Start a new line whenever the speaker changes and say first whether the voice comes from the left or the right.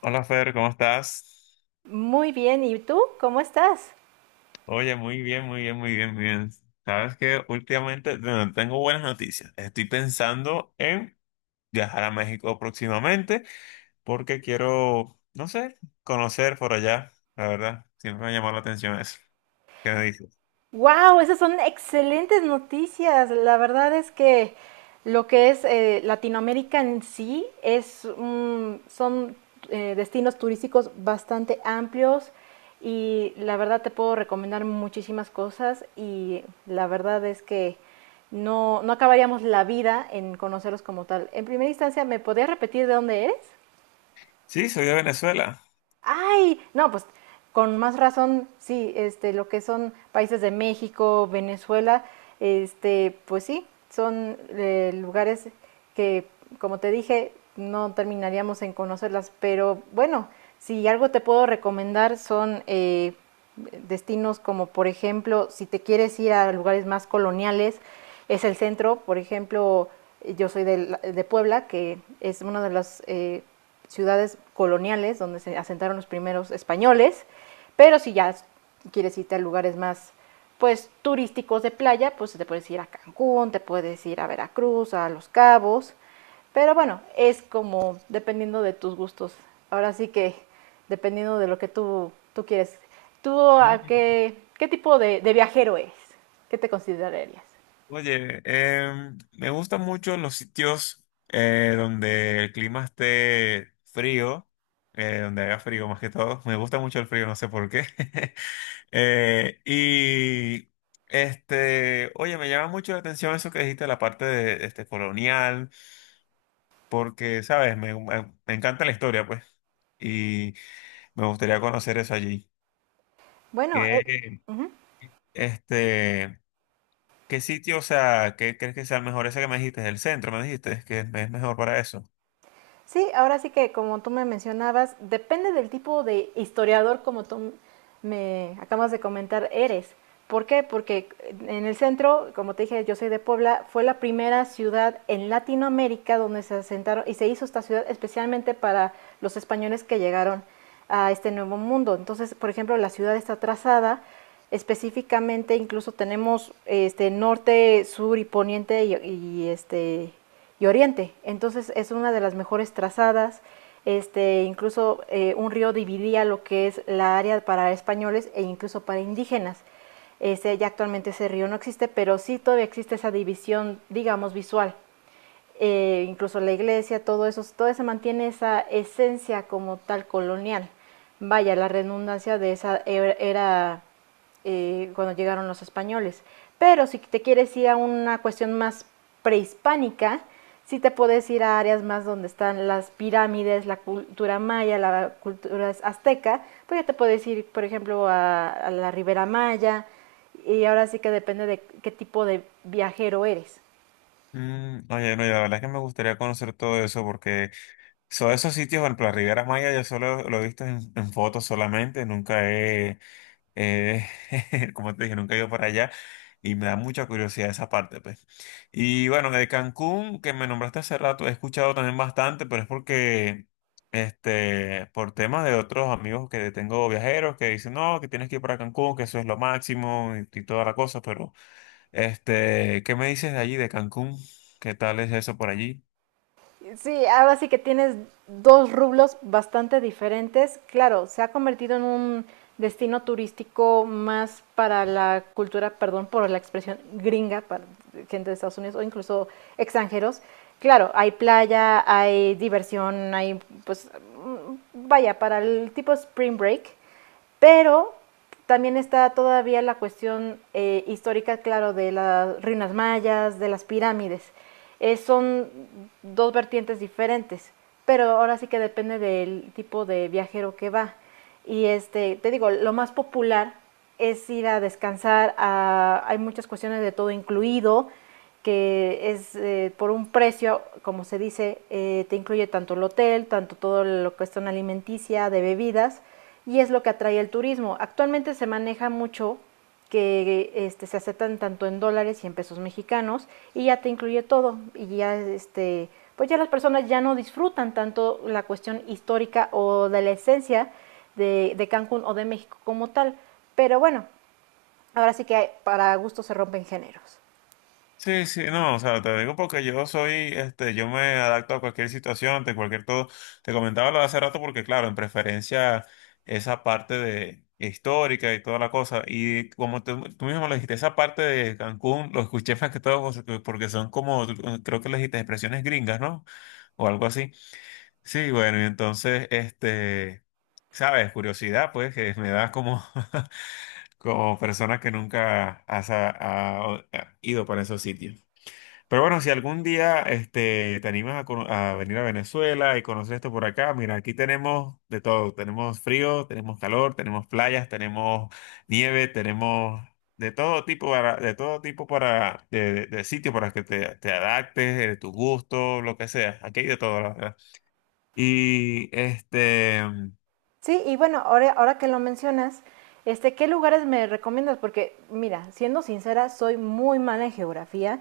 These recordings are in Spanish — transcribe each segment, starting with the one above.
left: Hola Fer, ¿cómo estás?
right: Muy bien, ¿y tú? ¿Cómo estás?
left: Oye, muy bien, muy bien, muy bien, muy bien. Sabes que últimamente, bueno, tengo buenas noticias. Estoy pensando en viajar a México próximamente porque quiero, no sé, conocer por allá. La verdad, siempre me ha llamado la atención eso. ¿Qué me dices?
right: ¡Wow! Esas son excelentes noticias. La verdad es que lo que es Latinoamérica en sí son destinos turísticos bastante amplios, y la verdad te puedo recomendar muchísimas cosas, y la verdad es que no acabaríamos la vida en conocerlos como tal. En primera instancia, ¿me podrías repetir de dónde eres?
left: Sí, soy de Venezuela.
right: Ay, no, pues con más razón, sí, este, lo que son países de México, Venezuela, este, pues sí, son lugares que, como te dije, no terminaríamos en conocerlas, pero bueno, si algo te puedo recomendar son destinos como, por ejemplo, si te quieres ir a lugares más coloniales, es el centro, por ejemplo, yo soy de Puebla, que es uno de los ciudades coloniales donde se asentaron los primeros españoles, pero si ya quieres irte a lugares más pues turísticos de playa, pues te puedes ir a Cancún, te puedes ir a Veracruz, a Los Cabos, pero bueno, es como dependiendo de tus gustos. Ahora sí que dependiendo de lo que tú quieres. ¿Tú
left: Ah,
right: a qué tipo de viajero eres? ¿Qué te considerarías?
left: oye, me gustan mucho los sitios donde el clima esté frío, donde haga frío más que todo. Me gusta mucho el frío, no sé por qué. Eh, y oye, me llama mucho la atención eso que dijiste, la parte de este colonial, porque, sabes, me encanta la historia, pues, y me gustaría conocer eso allí.
right: Bueno,
left: ¿Qué,
right: ujú.
left: este, qué sitio, o sea, qué crees que sea el mejor? Ese que me dijiste, el centro, me dijiste, que es mejor para eso.
right: Sí, ahora sí que como tú me mencionabas, depende del tipo de historiador como tú me acabas de comentar eres. ¿Por qué? Porque en el centro, como te dije, yo soy de Puebla, fue la primera ciudad en Latinoamérica donde se asentaron y se hizo esta ciudad especialmente para los españoles que llegaron a este nuevo mundo. Entonces, por ejemplo, la ciudad está trazada específicamente, incluso tenemos este norte, sur y poniente y y oriente. Entonces es una de las mejores trazadas. Este, incluso un río dividía lo que es la área para españoles e incluso para indígenas. Este, ya actualmente ese río no existe, pero sí todavía existe esa división, digamos, visual, incluso la iglesia, todo eso, todo se mantiene esa esencia como tal colonial. Vaya, la redundancia de esa era cuando llegaron los españoles. Pero si te quieres ir a una cuestión más prehispánica, sí te puedes ir a áreas más donde están las pirámides, la cultura maya, la cultura azteca, pues ya te puedes ir, por ejemplo, a la Ribera Maya, y ahora sí que depende de qué tipo de viajero eres.
left: Mm, oye, no, y la verdad es que me gustaría conocer todo eso porque son esos sitios, por ejemplo, la Riviera Maya yo solo lo he visto en fotos solamente, nunca he, Eh, como te dije, nunca he ido para allá y me da mucha curiosidad esa parte, pues. Y bueno, de Cancún, que me nombraste hace rato, he escuchado también bastante, pero es porque, por temas de otros amigos que tengo viajeros que dicen, no, que tienes que ir para Cancún, que eso es lo máximo y toda la cosa, pero, ¿qué me dices de allí, de Cancún? ¿Qué tal es eso por allí?
right: Sí, ahora sí que tienes dos rublos bastante diferentes. Claro, se ha convertido en un destino turístico más para la cultura, perdón por la expresión gringa, para gente de Estados Unidos o incluso extranjeros. Claro, hay playa, hay diversión, hay pues, vaya, para el tipo spring break, pero también está todavía la cuestión histórica, claro, de las ruinas mayas, de las pirámides. Son dos vertientes diferentes, pero ahora sí que depende del tipo de viajero que va. Y este, te digo, lo más popular es ir a descansar, a, hay muchas cuestiones de todo incluido, que es por un precio, como se dice, te incluye tanto el hotel, tanto todo lo que es zona alimenticia, de bebidas, y es lo que atrae el turismo. Actualmente se maneja mucho que este, se aceptan tanto en dólares y en pesos mexicanos, y ya te incluye todo, y ya este pues ya las personas ya no disfrutan tanto la cuestión histórica o de la esencia de Cancún o de México como tal. Pero bueno, ahora sí que hay, para gusto se rompen géneros.
left: Sí, sí, no, o sea, te digo porque yo soy, yo me adapto a cualquier situación, de cualquier todo. Te comentaba lo de hace rato porque, claro, en preferencia esa parte de histórica y toda la cosa. Y como tú mismo lo dijiste, esa parte de Cancún, lo escuché más que todo porque son como, creo que le dijiste expresiones gringas, ¿no? O algo así. Sí, bueno, y entonces, sabes, curiosidad, pues, que me da como, como persona que nunca has, ha ha ido para esos sitios. Pero bueno, si algún día te animas a, a venir a Venezuela y conocer esto por acá, mira, aquí tenemos de todo. Tenemos frío, tenemos calor, tenemos playas, tenemos nieve, tenemos de todo tipo para, de sitio para que te adaptes, tu gusto, lo que sea. Aquí hay de todo, la verdad. Y este.
right: Sí, y bueno, ahora que lo mencionas, este, ¿qué lugares me recomiendas? Porque, mira, siendo sincera, soy muy mala en geografía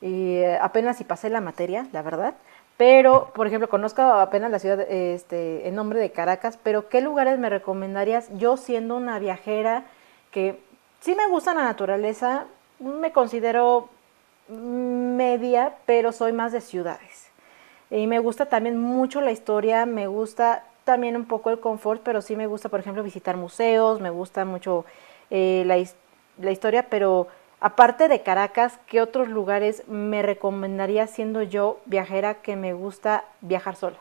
right: y apenas si pasé la materia, la verdad. Pero, por ejemplo, conozco apenas la ciudad, este, el nombre de Caracas, pero ¿qué lugares me recomendarías yo siendo una viajera que sí me gusta la naturaleza, me considero media, pero soy más de ciudades? Y me gusta también mucho la historia, me gusta también un poco el confort, pero sí me gusta, por ejemplo, visitar museos, me gusta mucho eh, la, la historia, pero aparte de Caracas, ¿qué otros lugares me recomendaría siendo yo viajera que me gusta viajar sola?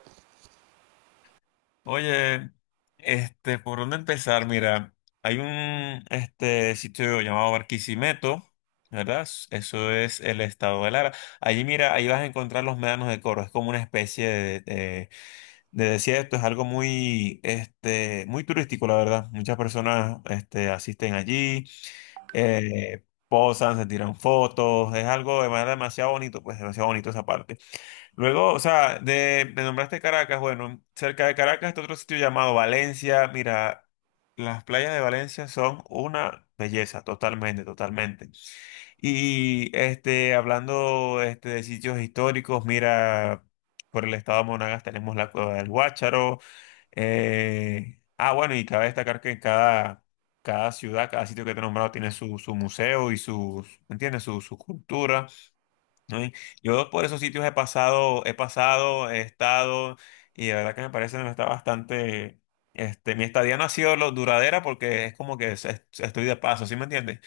left: Oye, ¿por dónde empezar? Mira, hay un este sitio llamado Barquisimeto, ¿verdad? Eso es el estado de Lara. Allí, mira, ahí vas a encontrar los médanos de Coro. Es como una especie de desierto. Es algo muy, muy turístico, la verdad. Muchas personas, asisten allí, posan, se tiran fotos. Es algo de manera demasiado bonito, pues demasiado bonito esa parte. Luego, o sea, de, me nombraste Caracas, bueno, cerca de Caracas está otro sitio llamado Valencia. Mira, las playas de Valencia son una belleza, totalmente, totalmente. Y hablando de sitios históricos, mira, por el estado de Monagas tenemos la Cueva del Guácharo. Ah, bueno, y cabe destacar que en cada ciudad, cada sitio que te he nombrado tiene su museo y sus, ¿entiendes? Su cultura. ¿No? Y yo por esos sitios he pasado, he estado, y la verdad que me parece que está bastante, mi estadía no ha sido lo duradera porque es como que estoy de paso, ¿sí me entiendes?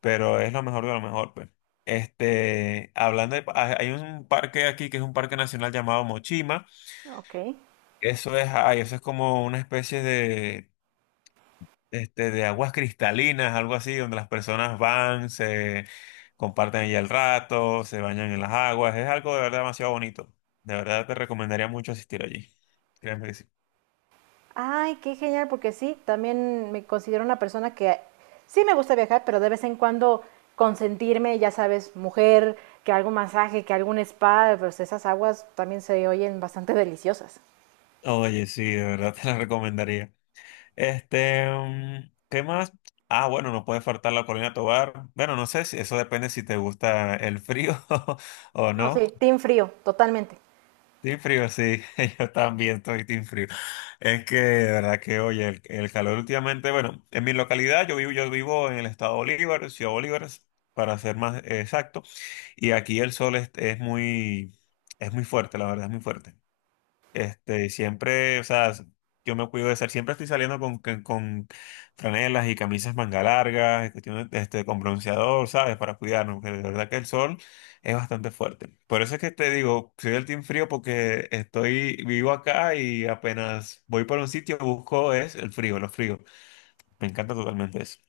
left: Pero es lo mejor de lo mejor, pues. Hablando de, hay un parque aquí que es un parque nacional llamado Mochima.
right: Ok.
left: Eso es, ay, eso es como una especie de aguas cristalinas, algo así, donde las personas van, se comparten allí el rato, se bañan en las aguas. Es algo de verdad demasiado bonito. De verdad te recomendaría mucho asistir allí. Créeme que sí.
right: Ay, qué genial, porque sí, también me considero una persona que sí me gusta viajar, pero de vez en cuando consentirme, ya sabes, mujer, que algún masaje, que algún spa, pues esas aguas también se oyen bastante deliciosas.
left: Oye, sí, de verdad te la recomendaría. ¿Qué más? Ah, bueno, no puede faltar la Corina Tobar. Bueno, no sé si eso depende si te gusta el frío o
right: No, sí,
left: no.
right: team frío, totalmente.
left: Team frío, sí, yo también estoy team frío. Es que, de verdad que, oye, el calor últimamente, bueno, en mi localidad, yo vivo en el estado de Bolívar, Ciudad Bolívar, para ser más exacto, y aquí el sol es muy fuerte, la verdad, es muy fuerte. Y siempre, o sea, yo me cuido de ser, siempre estoy saliendo con franelas y camisas manga largas, y cuestiones, con bronceador, ¿sabes? Para cuidarnos, porque de verdad que el sol es bastante fuerte. Por eso es que te digo, soy del team frío porque estoy, vivo acá y apenas voy por un sitio, busco es el frío, los fríos. Me encanta totalmente eso.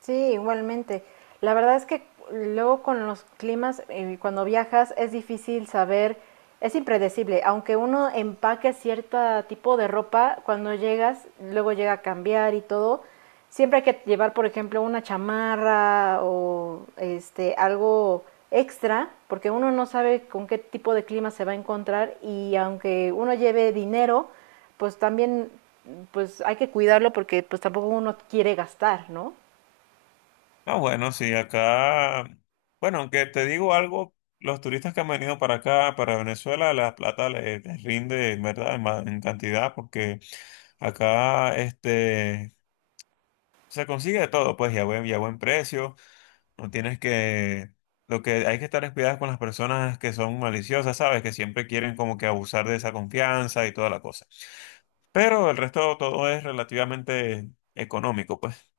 right: Sí, igualmente. La verdad es que luego con los climas, cuando viajas, es difícil saber, es impredecible. Aunque uno empaque cierto tipo de ropa, cuando llegas, luego llega a cambiar y todo. Siempre hay que llevar, por ejemplo, una chamarra o este algo extra, porque uno no sabe con qué tipo de clima se va a encontrar, y aunque uno lleve dinero, pues también pues hay que cuidarlo porque pues tampoco uno quiere gastar, ¿no?
left: Ah, bueno, sí, acá, bueno, aunque te digo algo, los turistas que han venido para acá, para Venezuela, la plata les rinde, en ¿verdad? En cantidad, porque acá, se consigue de todo, pues, y a buen precio, no tienes que, lo que hay que estar es cuidado con las personas que son maliciosas, ¿sabes? Que siempre quieren como que abusar de esa confianza y toda la cosa. Pero el resto todo es relativamente económico, pues.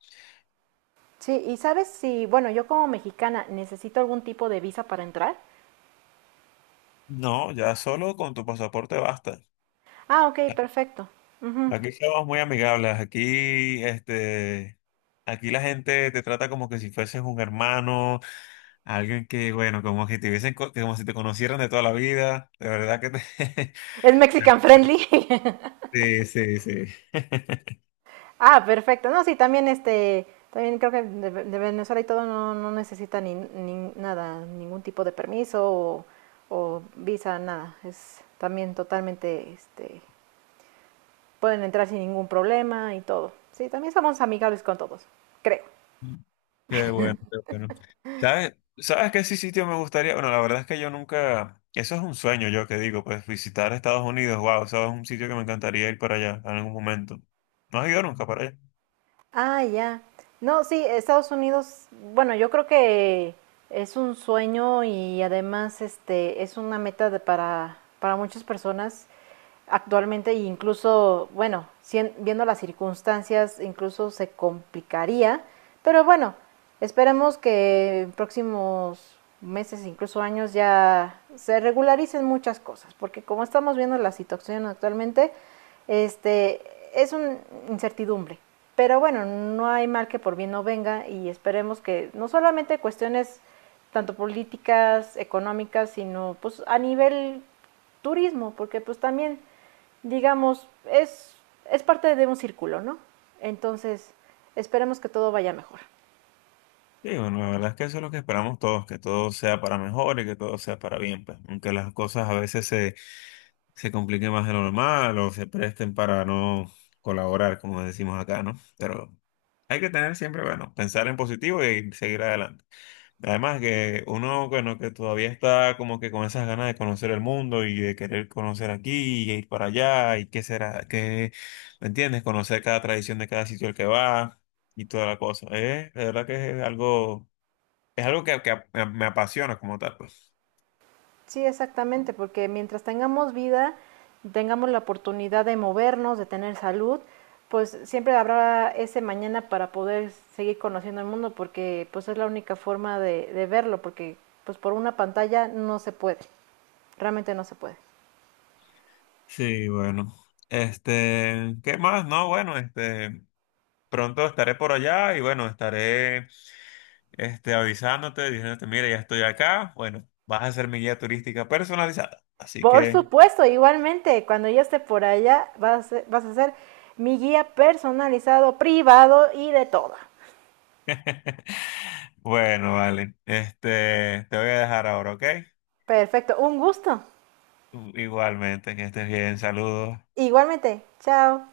right: Sí, y sabes si, bueno, yo como mexicana necesito algún tipo de visa para entrar.
left: No, ya solo con tu pasaporte basta.
right: Ah, ok, perfecto. Ujú.
left: Aquí somos muy amigables, aquí aquí la gente te trata como que si fueses un hermano, alguien que, bueno, como si te hubiesen como si te conocieran de toda la vida, de verdad que te...
right: Es Mexican friendly.
left: Sí, sí, sí.
right: Ah, perfecto. No, sí, también este, también creo que de Venezuela y todo no necesita ni nada, ningún tipo de permiso o visa, nada. Es también totalmente, este, pueden entrar sin ningún problema y todo. Sí, también somos amigables con todos, creo.
left: Qué bueno, qué bueno. ¿Sabes? ¿Sabes qué sí sitio me gustaría? Bueno, la verdad es que yo nunca, eso es un sueño yo que digo, pues visitar Estados Unidos, wow, eso es un sitio que me encantaría ir para allá en algún momento. ¿No has ido nunca para allá?
right: Ah, ya. No, sí, Estados Unidos, bueno, yo creo que es un sueño y además este es una meta para muchas personas actualmente e incluso, bueno, viendo las circunstancias, incluso se complicaría, pero bueno, esperemos que en próximos meses, incluso años, ya se regularicen muchas cosas, porque como estamos viendo la situación actualmente, este, es una incertidumbre. Pero bueno, no hay mal que por bien no venga y esperemos que no solamente cuestiones tanto políticas, económicas, sino pues a nivel turismo, porque pues también digamos, es parte de un círculo, ¿no? Entonces, esperemos que todo vaya mejor.
left: Sí, bueno, la verdad es que eso es lo que esperamos todos, que todo sea para mejor y que todo sea para bien, pues. Aunque las cosas a veces se compliquen más de lo normal o se presten para no colaborar, como decimos acá, ¿no? Pero hay que tener siempre, bueno, pensar en positivo y seguir adelante. Además que uno, bueno, que todavía está como que con esas ganas de conocer el mundo y de querer conocer aquí y ir para allá y qué será, qué, ¿me entiendes? Conocer cada tradición de cada sitio al que va y toda la cosa. De verdad que es algo que me apasiona como tal, pues.
right: Sí, exactamente, porque mientras tengamos vida, tengamos la oportunidad de movernos, de tener salud, pues siempre habrá ese mañana para poder seguir conociendo el mundo, porque pues es la única forma de verlo, porque pues por una pantalla no se puede, realmente no se puede.
left: Sí, bueno. ¿Qué más? No, bueno, pronto estaré por allá y bueno, estaré avisándote, diciéndote, mira, ya estoy acá. Bueno, vas a ser mi guía turística personalizada. Así
right: Por
left: que,
right: supuesto, igualmente, cuando ya esté por allá, vas a ser mi guía personalizado, privado y de todo.
left: bueno, vale. Este, te voy a dejar ahora, ¿ok?
right: Perfecto, un gusto.
left: Igualmente, que estés bien, saludos.
right: Igualmente, chao.